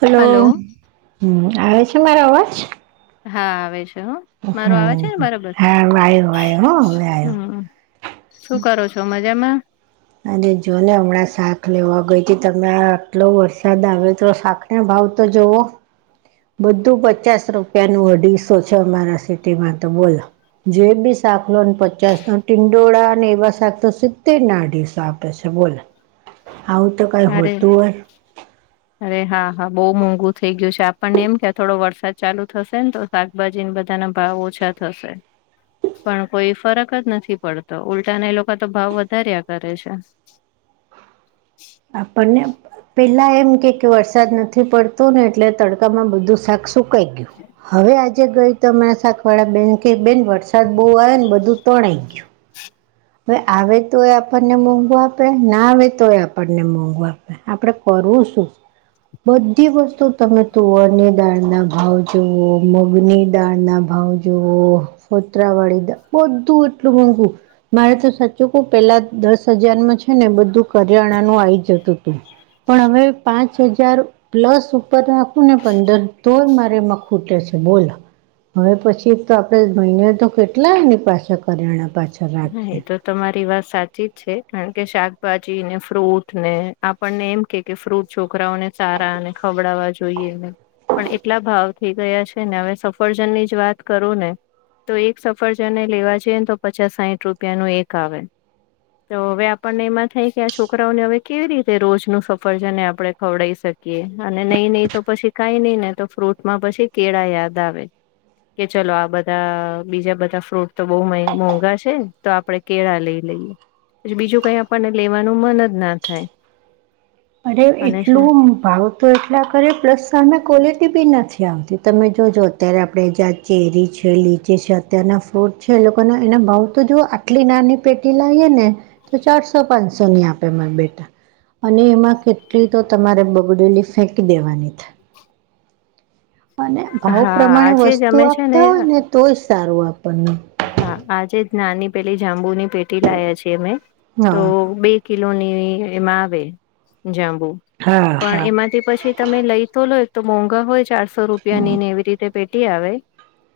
Hello આવે છે મારો અવાજ હા આવે છે મારો હમ આવે છે ને હા બરાબર આવ આવ્યો હ હવે આવ્યો હમ શું કરો છો મજામાં અને જો ને હમણાં શાક લેવા ગઈથી તમે આટલો વરસાદ આવે તો શાક એ ભાવ તો જો બધું પચાસ રૂપિયા નું અઢીસો છે અમારા સિટીમાં તો બોલો જે બી શાક લોને પચાસ તો ટિંડોળા અને એવા શાક તો સીધે નાડીીશ આપશે બોલ આવું તો કઈ અરે હોતું અરે હા હા બહુ મોંઘુ થઇ ગયું છે આપણને એમ કે થોડો વરસાદ ચાલુ થશે ને તો શાકભાજી બધાના ભાવ ઓછા થશે પણ કોઈ ફરક જ નથી પડતો ઉલ્ટાના એ લોકો તો ભાવ વધાર્યા કરે છે આપણને પેલા એમ કે વરસાદ નથી પડતો ને એટલે તડકામાં બધું સાકસું કયું હવે આજ આજ ગઈ તો અરા સા વાળા બેન કે બેન વરસાદ બહુ આવ્યો ને બધું ત્રણ ઈ ગયું ભાઈ આવે તો એ આપણને મોંઘવા આપે ના આવે તો એ આપણને મોંઘું આપે આપડે કરવું શું બધી વસ્તુ તમે તુવરની દાળના ભાવ જુવઓ મગની દાળના ભાવ જો ફોત્રરાવાડીી બધું એટલું મોંઘું મારે તો સાચું કહ પેલા દસ હજારમાં છે ને બધું કરિયાણાનુંું આવી જતું હતું પણ હવે પાંચ હજાર પ્લસ ઉપર રાખું ને પંદર તોય મારેમાં ખૂટે છે બોલો હવે પછી તો આપડે મહિને તો કેટલાય એની પાછા કરિયાણા પાછા રાખીએ હા એ તો તમારી વાત સાચી જ છે હ કે શાકભાજી ને ફ્રૂટ ને આપણને એમ કે કે ફ્રૂટ છોકરાઓને સારા અને ખવડાવવા જોઈએ પણ એટલા ભાવ ઈ ગયા છે ને હવે સફરજન ની જ વાત કરું ને તો એક સફરજનને લેવા જએ ને તો પચાસ સાહીઠ રૂપિયાનું એક આવે તો હવે આપણને એમાં થાય કે આ છોકરાઓને હવે કેવી રીતે રોજ નું સફર છે ને આપણે ખવડાઈ શકીએ અને નહી નહીિ તો પછી કાઈ નહીિ નને તો ફ્રૂટમાં પછી કેળા યાદ આવે કે ચલો આ બધા બીજા બધા ફ્રૂટ તો બઉ મોંઘા છે તો આપણે કેળા લઈ લઈએ પછી બીજું કઈ આપણને લેવાનું મન જ ના થાય અરે અને એટલું ભાવ તો એટલા કરરે પ્લસ સામે ક્વોલિટી બી નથી આવતી તમે જોજો અત્યારે આપણે જા ચેરી છે લીચે છે અત્યારના ફૂટ છે એ લોકોને એને ભાવ તો જો આટલી નાની પેટી લાવએ ને તો ચારસો પાંચસો ની આપેરા બેટા અને એમાં કેટલી તો તમારે બગડેલી ફેંકી દેવાની છે અને ભાવ હા પ્રમાણે આજે જ વસ્તુ અમે છે આપતા હોય ને તો જ સારું આપણનું હા આજે જ નાની પેલી જાંબુની પેટી લાયા છીએ અમે તો હા બે કિલોની એમાં આવે જાંબુ હા પણ હા એમાંથી પછી તમે લઈ તો લો એક તો મોંઘા હોય ચારસો રૂપિયાની ને એવી રીતે પેટી આવે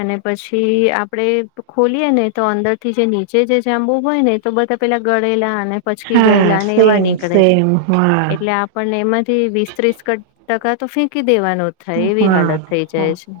અને પછી આપડે ખોલીએ ને તો અંદર થી જે નીચે જે જાંબુ હોય ને તો બધા પેલા ગળેલાને પછકી હા ગયેલા અને એવા સેમ નીકળે સેમ હા એટલે પણ એમાંથી વીસ ત્રીસ ટકા તો ફેંકી દેવાનું જ થાય એવી હા હાલત થઈ હા જાય છે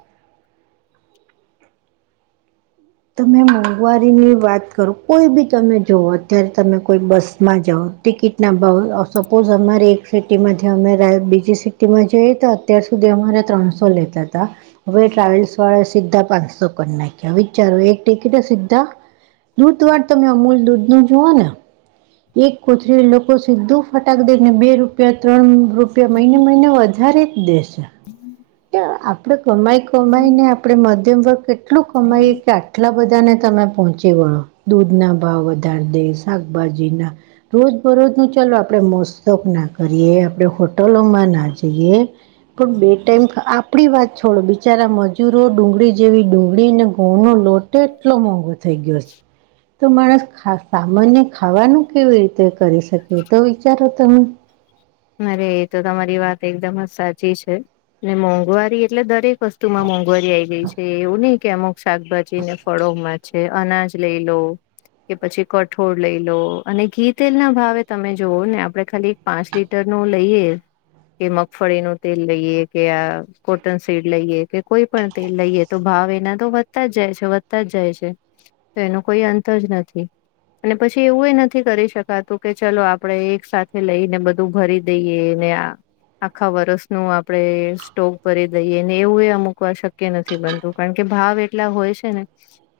તમે મોંઘવારીની વાત કરો કોઈ બી તમે જઓ અત્યારે તમે કોઈ બસમાં જાઓ ટિકિટના ભાવ સપોઝ અમારી એક સિટીમાં જે અમે બીજી સિટીમાં જઈએતા અત્યાર સુધી અમારે ત્રણસો લેતા હતા હવે ટ્રાવેલ્સ વાળાએ સીધા પાંચસો કરી નાખ્યા વિ વિચારો એક ટટેિટ સીધા દૂધ વાર તમે અમૂલ દૂધ નું જુઓ ને એક કોથરી લોકો સીધું ફટાક દઈને બે રૂપિયા ત્રણ રૂપિયા મહિને મહિને વધારે જ દેશે આપણેે કમાઈ કમાઈને આપણે મધ્યમ વર્ગ એટલું કમાઈએ કે આટલા બધાને તમે પહોંચે વળો દૂધ ના ભાવ વધાર દે શાકભાજી ના રોજ બરોજ ન ચાલ આપણે મસ્તક ના કરીએ આપણે હોટલોમાં ના જઈએ પણ બે ટાઈમ આપડી વાત છોડો બિચારા મજૂરો ડુંગળી જેવી ડુંગળી ને ઘઉંો પ્લોટ એટલો મોંઘો થઈ ગયો છે તો માણસ સામાન્ય ખાવાનું કેવી રીતે કરી શકીએ તો વિચારો તમે અરે એ તો તમારી વાત એકદમ જ સાચી છે મોંઘવારી એટલે દરેક વસ્તુ માં મોંઘવારી આ આવી ગઈ છે એવું નહિ કે અમ શાકભાજી ને ફળોમાં છે અનાજ લઈ લોઉ કે પછી કઠોળ લઈ લો અને ઘી તેલ ના ભાવે તમે જોવઓ ને આપડે ખાલી પાંચ લીટ ટર નું લઈએ કે મગફળી નું તેલ લઈએ કે આ કોટન સીડ લઈએ કે કોઈ પણ તેલ લઈએ તો ભાવ એના તો વધતા જ જાય છે વધતા જ જાય છે તો એનો કોઈ અંત જ નથી અને પછી એવુંય નથી કરી શકાતું કે ચલો આપડણે એક સાથે લઈને બધું તું ભરી દઈએ ને આ આખા વરસ ન આપડણે સ્ટોક ભરી દઈએ ને એવું એ અમૂકવા શક્ય નથી નથી બનતું કારણ કે ભાવ એટલા હોય છે ને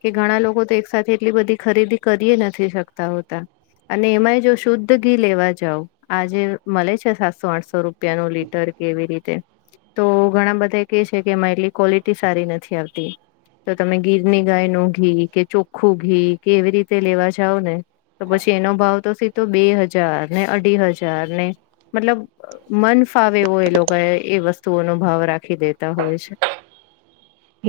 કે ઘણા લોકો તો એક સાથે એટલી બધી ખરીદી કરીય નથી શકતા હોતા અને એમાંય જો શુદ્ધ ઘી લેવા જાવ જે મળે છે સાતસો આઠસો રૂપિયા ન લીટર કે એવી રીતે તો ઘણા બધા કે છે કેમાં એટલી ક્વોલિટી સારી નથી આવતી તો તમે ગીરની ગાય નું ઘી કે ચોખ્ખું ઘી કે એવી રીતે લેવા જાઓ ને તો પછી એનો ભાવ તો સીધો બે હજાર ને અઢી હજાર ને મતલબ મન ફાવેવો એ લોકો એ વસ્તુઓનો ભાવ રાખી દેતા હોય છે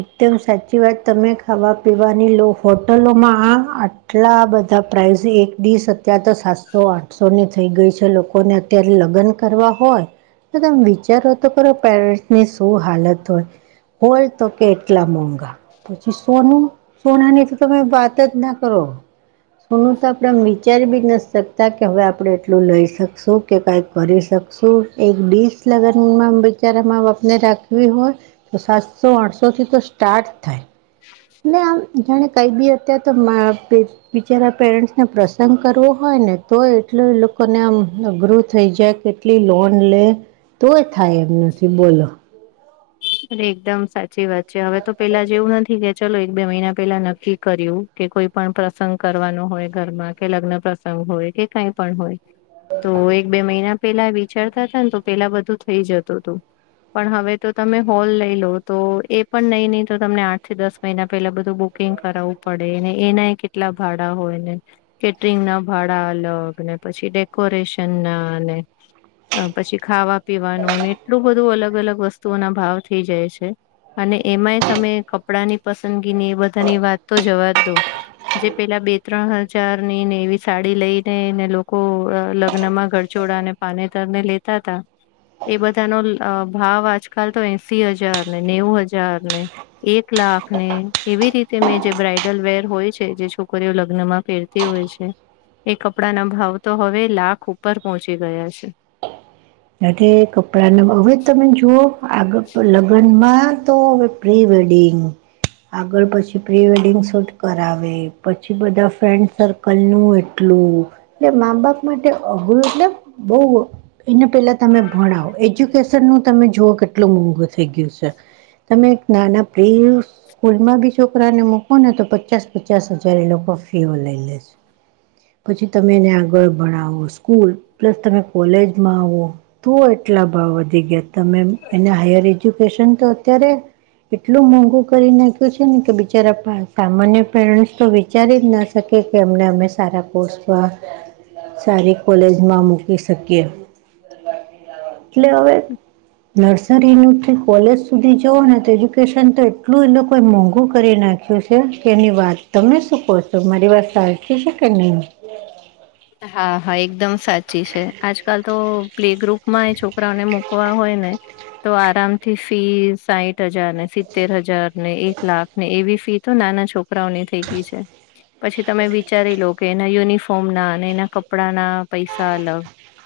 એકદમ સાચી વાત તમે ખાવા પીવાની લો હોટલોમાં આ આટલા બધા પ્રાઇઝ એક ડીસ અત્યારે તો સાતસો આઠસો ની થઈ ગઈ છે લોકોને અત્યારે લગ્ન કરવા હોય તમે વિચારો તો કરો પેરેન્ટ્સ ની શું હાલત હોય હોલ તો કેટલા મોંઘા પછી સોનું સોના ની તો તમે વાત જ ના કરો શોનુંું તો આપણે વિચારી બી ન શકતા કે હવે આપણે એટલું લઈ શકશું કે કાંઈ કરી શકશું એક ડીશ લગ્નમાં બચારામાં આપપને રાખવી હોય. તો સાતસો આઠસો થી તો સ્ટાર્ટ થાય આમ જાણે કઈ બી અત્યારે તો બિચારા પેરેન્ટ્સને પ્રસંગ કરવો હોય ને તો એટલ એ લોકોને આમ અઘરું થઈ જાય કે એટલી લોન લે તોય થાય એમ નથી બોલો એકદમ સાચી વાત છે હવે તો પેલા જેવું નથી કે ચાલલો એક બે મહિના પેલા નક્કી કર્યું કે કોઈ પણ પ્રસંગ કરવાનો હોય ઘરમાં કે લગ્ન પ્રસ સંગ હોય કે કઈ પણ હોય તો એક બે મહિના પેલા વિચારતા હતા ને તો પેલા બધું થઈ જતું હતું પણ હવે તો તમે હોલ લઈ લો તો એ પણ નહી નહી તો તમને આઠ થી દસ મહિના પેલા બધું બુક કુકિંગ કરાવવું પડેને એના કેટલા ભાડા હોયને કેટરિંગ ના ભાડા અલગને પછી ડેકોરેશન ના અને પછી ખાવા પીવાનું ને એટલું બધું અલગ અલગ વસ્તુઓ ના ભાવ થઈ જાય છે. અને એમાંય તમે કપડાં ની પસંદગીની એ બધાની વાત તો જવાબ દો જે પેલા બે ત્રણ હજાર ની ને એવી સાડી લઈ ને ને લોકો લગ્ન માં ઘ ચોડા ને પાનેતર ને લેતા હતા એ બધા નો ભાવ આજ કાલ તો એશ હજાર ને નેવું હજાર ને એક લાખ ને એવી રીતે મેં જે બ્રાઈડલ વેર હોય છે જે છોકરીઓ લગ્નમાં પહેરતી તે હોય છે એ કપડાના ભાવ તો હવે લાખ ઉપર પહોંચી ગયા છે ત કપડાના હવે તમે જુઓ આગ લગ્નમાં તો પ્રીવેેડિંગ આગળ પછી પ્રી વેડિંગ શૂટ કરાવે પછી બધા ફ્રેન્ડક કલું એટલું એટલે મામબપ માટે અઘરું એટલે બહુ એને પેલા તમે ભણાવો એજ્યુકેશન નું તમે જોવ કેટલું મોંઘું થઈ ગયું છે તમે એક નાના પ્રિયુશ સ્કૂલમાં બી છોકરાને મકો ને તો પચાસ પચાસ હજાર એ લોકો ફી ઓ લઈ લે છે પછી તમે એને આગળ ભણાવો સ્કૂલ પ્લસ તમે કોલેજમાં આવો તું એટલા ભાવ વધી ગયા તમે એને હાયર એજ્યુકેશન તો અત્યારે એટલું મોંઘું કરી નાખ્યું છે ને કે બિચારા સામાન્ય પેરેન્ટ્સ તો વિચારી જ ના શકી કે અમને અમે સારા પોસ્ટમાં સારી કોલેજમાં મૂકી શકીએ એટલે હવે નર્સ એનુંથી કોલેજ સુધી જવ ને તો એજ્યુકેશન તો એટલું એ લોકોએ મોંઘું કરી નાખીયુ શું છે કે એની વાત તમે શું કહો છો મારી વાત સાારી શ કે નહીં હા હા એકદમ સાચી છે આજકાલ તો પ્લે ગ્રુપમાં એ છોકરાઓને મુકવા હોય ને તો આરામથી ફી સાહીઠ હજાર ને સિત્તેર હજાર ને એક લાખને એવી ફી તો નાના છોકરી રા થઈ ગઈ છે પછી તમે વિચારી લો કે એના યુનિફોર્મ ના અને એના કપડા ના પૈસા અલગ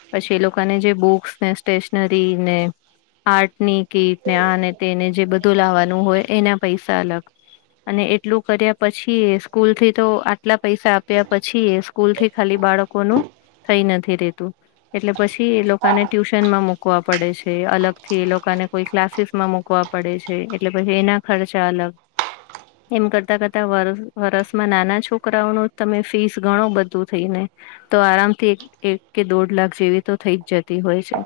પછી એ લોકોને જે બુક્સ ને સ્ટેશનરી ને આર્ટ ની કીટ અને તેને જે બધું લાવવાનું હોય એના પૈસા અલગ અને એટલું કર્યા પછી એ સ્કૂલ થી તો આટલા પૈસા આપ્યા પછી એ સ્કૂલ થી ખાલી બાળકોનું થઈ નથી રેતું એટલે પછી એ લોકોને ટ્યુશનમાં મુૂકવા પડે છે અલગ થી એ લોકોને કોઈ ક્લાસીસ માં મુકવા પડે છે એટલે પછી એના ખર્ચા અલગ એમ કરતા કરતા વ વરસમાં નાના છોકરાઓ ન તમે ફીસ ઘણો બધું. થઈને તો આરામથી એક કે દોઢ લાખ જેવી તો થઈ જ જતી હોય છે.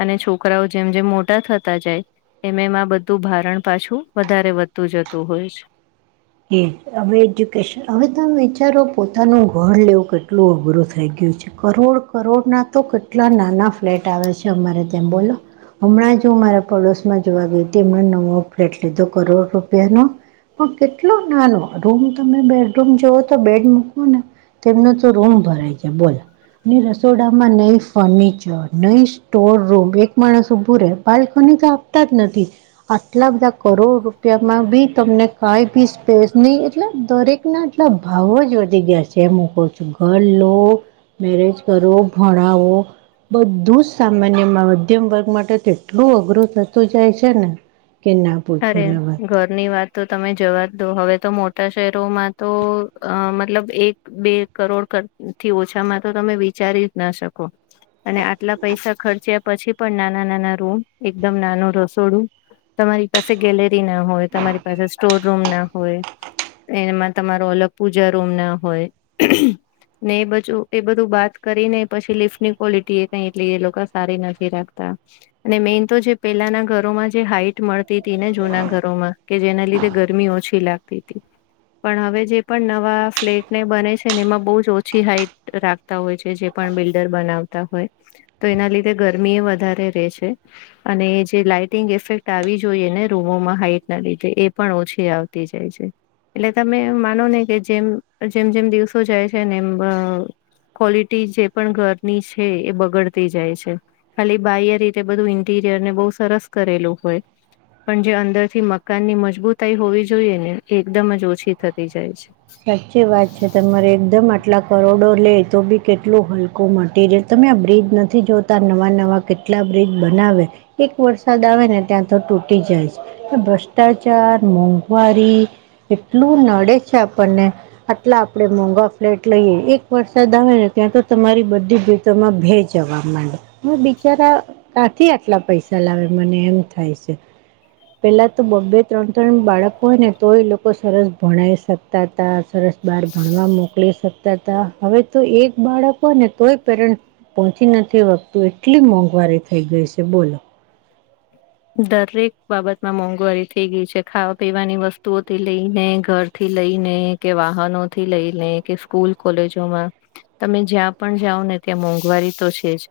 અને છોકરાઓ જેમ જેમ મોટા થતા જાય એમ એમાં બધું ભારણ પાછું વધારે વધતું જતું હોય છે. એ હવે એજ્યુકેશન હવે તમે વિચારો પોતાનું ઘર લેવું કેટલું અઘરું થઈ ગયું છે. કરોડ કરોડ ના તો કેટલા નાના ફ્લેટ આવે છે અમારે ત્યાં બોલો. હમણાં જ હું મારા પડોશમાં જોવા ગઈ હતી હમણેં નવો ફ્લેટ લીધો કરોડ રૂપિયાનો પણ કેટલો નાનો રૂમ તમે બેડરૂમ જોવો તો બેડ મૂકવો ને તેમનો તો રૂમ ભરાય છે બોલ. ની રસોડામાં નઈ ફર્નિચર ન સ્ટોર રૂમ એક માણસ ઊભું રહેે બાલ્કની ન તો આપ તક નથી આટલા બધા કરોડ રૂપિયામાં બી તમને કઈ બી સ્પેસ નહી એટલે દરેક ના એટલા ભાવ જ વધી ગયા છે એ મુ કો છું. ઘર લો મેરેજ કરો ભણાવો. બધું જ સામાન્યમાં મધ્યમ વર્ગ માટે તો એટલું અઘરું થતું જાય છે ને કે ના પૂછો તારે ને વાત ઘરની વાત. તો તમે જવાજ દો હવે તો મોટા શહેરોમાં તો અ મતલબ એક બે કરોડ થી ઓછામાં તો તમે વિચારી જ ના શકો અને આટલા પૈસા ખર્ચ્યા પછી પણ નાના નાના રૂમ એકદમ નાનું રસોડું તમારી પાસે ગેલેરી ના હોય તમારી પાસે સ્ટોર રૂમ ના હોય એમાં તમારો અલગ પૂજા રૂમ ના હોય. ને એ બજુ એ બધું બાત કરી ને પછી લિફટ ની ક્વોલિટી એ કઈ એટલી એ લોકો સારી નથી રાખતા. અને મેન તો જે પેલાના ઘરોમાં જે હાઈટ મળ. તી ને જૂના ઘરોમાં કે જેના લીધે ગરમી ઓછી લાગતી તી પણ હવે જે પણ નવા ફ્લેટને બને છે ને એમાં બહુ જ ઓછી હાઈટ રાખ હોય છે જે પણ બિલ્ડર બનાવતા હોય તો એના લીધે ગરમી એ વધારે રે છે અને જે લાઈટિંગ ઇફેક્ટ આવી જ જોઈએ ને રૂમોમાં હાઈટ ના લીધે એ પણ ઓછી આવતી જાય છે. એટલે તમે માનો ને કે જેમ જેમ જેમ દિવસો જાય છે ને એમ‌ અ ક્વોલિટી જે પણ ઘરની છે એ બગડતી જાય છે. ખાલી બાહ્ય રીતે બધું ઇન્ટીરિયર ને બહુ સરસ કરેલું હોય. પણ જે અંદરથી મકાન ની મજબૂતાઈ હોવી જોઈએ ને એ એકદમ જ ઓછી થતી જાય છે. સાચી વાત છે તમારે એકદમ આટલા કરોડો લે તો બી કેટલું હલકું મટીરીયલ. તમે આ બ્રિજ નથી જોતા નવા નવા કેટલા બ્રિજ બનાવે. એક વરસાદ આવે ને ત્યાં તો તૂટી જાય છે. ભ્રષ્ટાચાર મોંઘવારી એટલું નડે છે આપણને આટલા આપડે મોંઘા ફ્લેટ લઈએ એક વરસાદ આવે ને ત્યાં તો તમારી બધી તોમાં ભે જવા માંડે હ બિચારા કાંથી આટલા પૈસા લાવે મને એમ થાય છે. પેલા તો બે ત્રણ ત્રણ બાળકો હોય ને તો એ લોકો સરસ ભણાય શકે્ તા ત સરસ બાર ભણવા મોકલે શક હવે તો એક બાળકો હોયને તોય પેરન્ટ પહોંચી નથી વખતું એટલી મોંઘવારી થઈ ગઈ છે બોલો દરેક બાબતમાં મોંઘવારી થઈ ગઈ છે ખાવા પીવાની વસ્તુઓથી લઈને ઘર થી લઈને કે વાહનો થી લઈને કે સ્કૂલ કોલેજોમાં તમે જ્યાં પણ જાઓ ને ત્યાં મોંઘવારી તો છે જ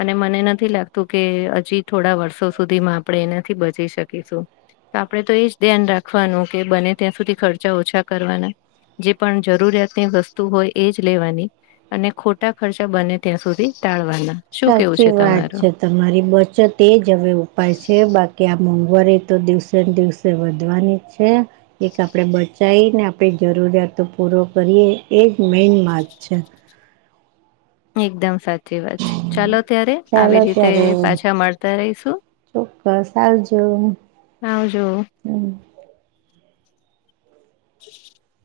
અને મને નથી લાગતું કે હજી થોડા વર્ષો સુધી મા આપણે એનાથી બચી શકીશું. તો આપણેે તો એજ ધ્યાન રાખવાનું કે બને ત્યાં સુધી ખર્ચા ઓછા કરવાના. જે પણ જરૂરિયાતની વસ્તુ હોય એ જ લેવાની. અને ખોટા ખર્ચા બને ત્યાં સુધી ટાળવાના શું કેવું સાચી છે વાત તમારું છે તમારી બચત એ જ હવે ઉપાય છે બાકી આ મોંઘ વરી તો દિવસે ને દિવસે વધવાની છે. એક આપણેે બચાવી ને આપણી જરૂરિયાતો પૂરો કરીએ એ જ મેન માર્ગ છે એકદમ સાચી વાત છે ચાલો ત્યારે ચાલો આવી રીતે ત્યારે પાછા મળતા રહીશું ચોક્કસ આવજ હાજો હમ [unintelligible]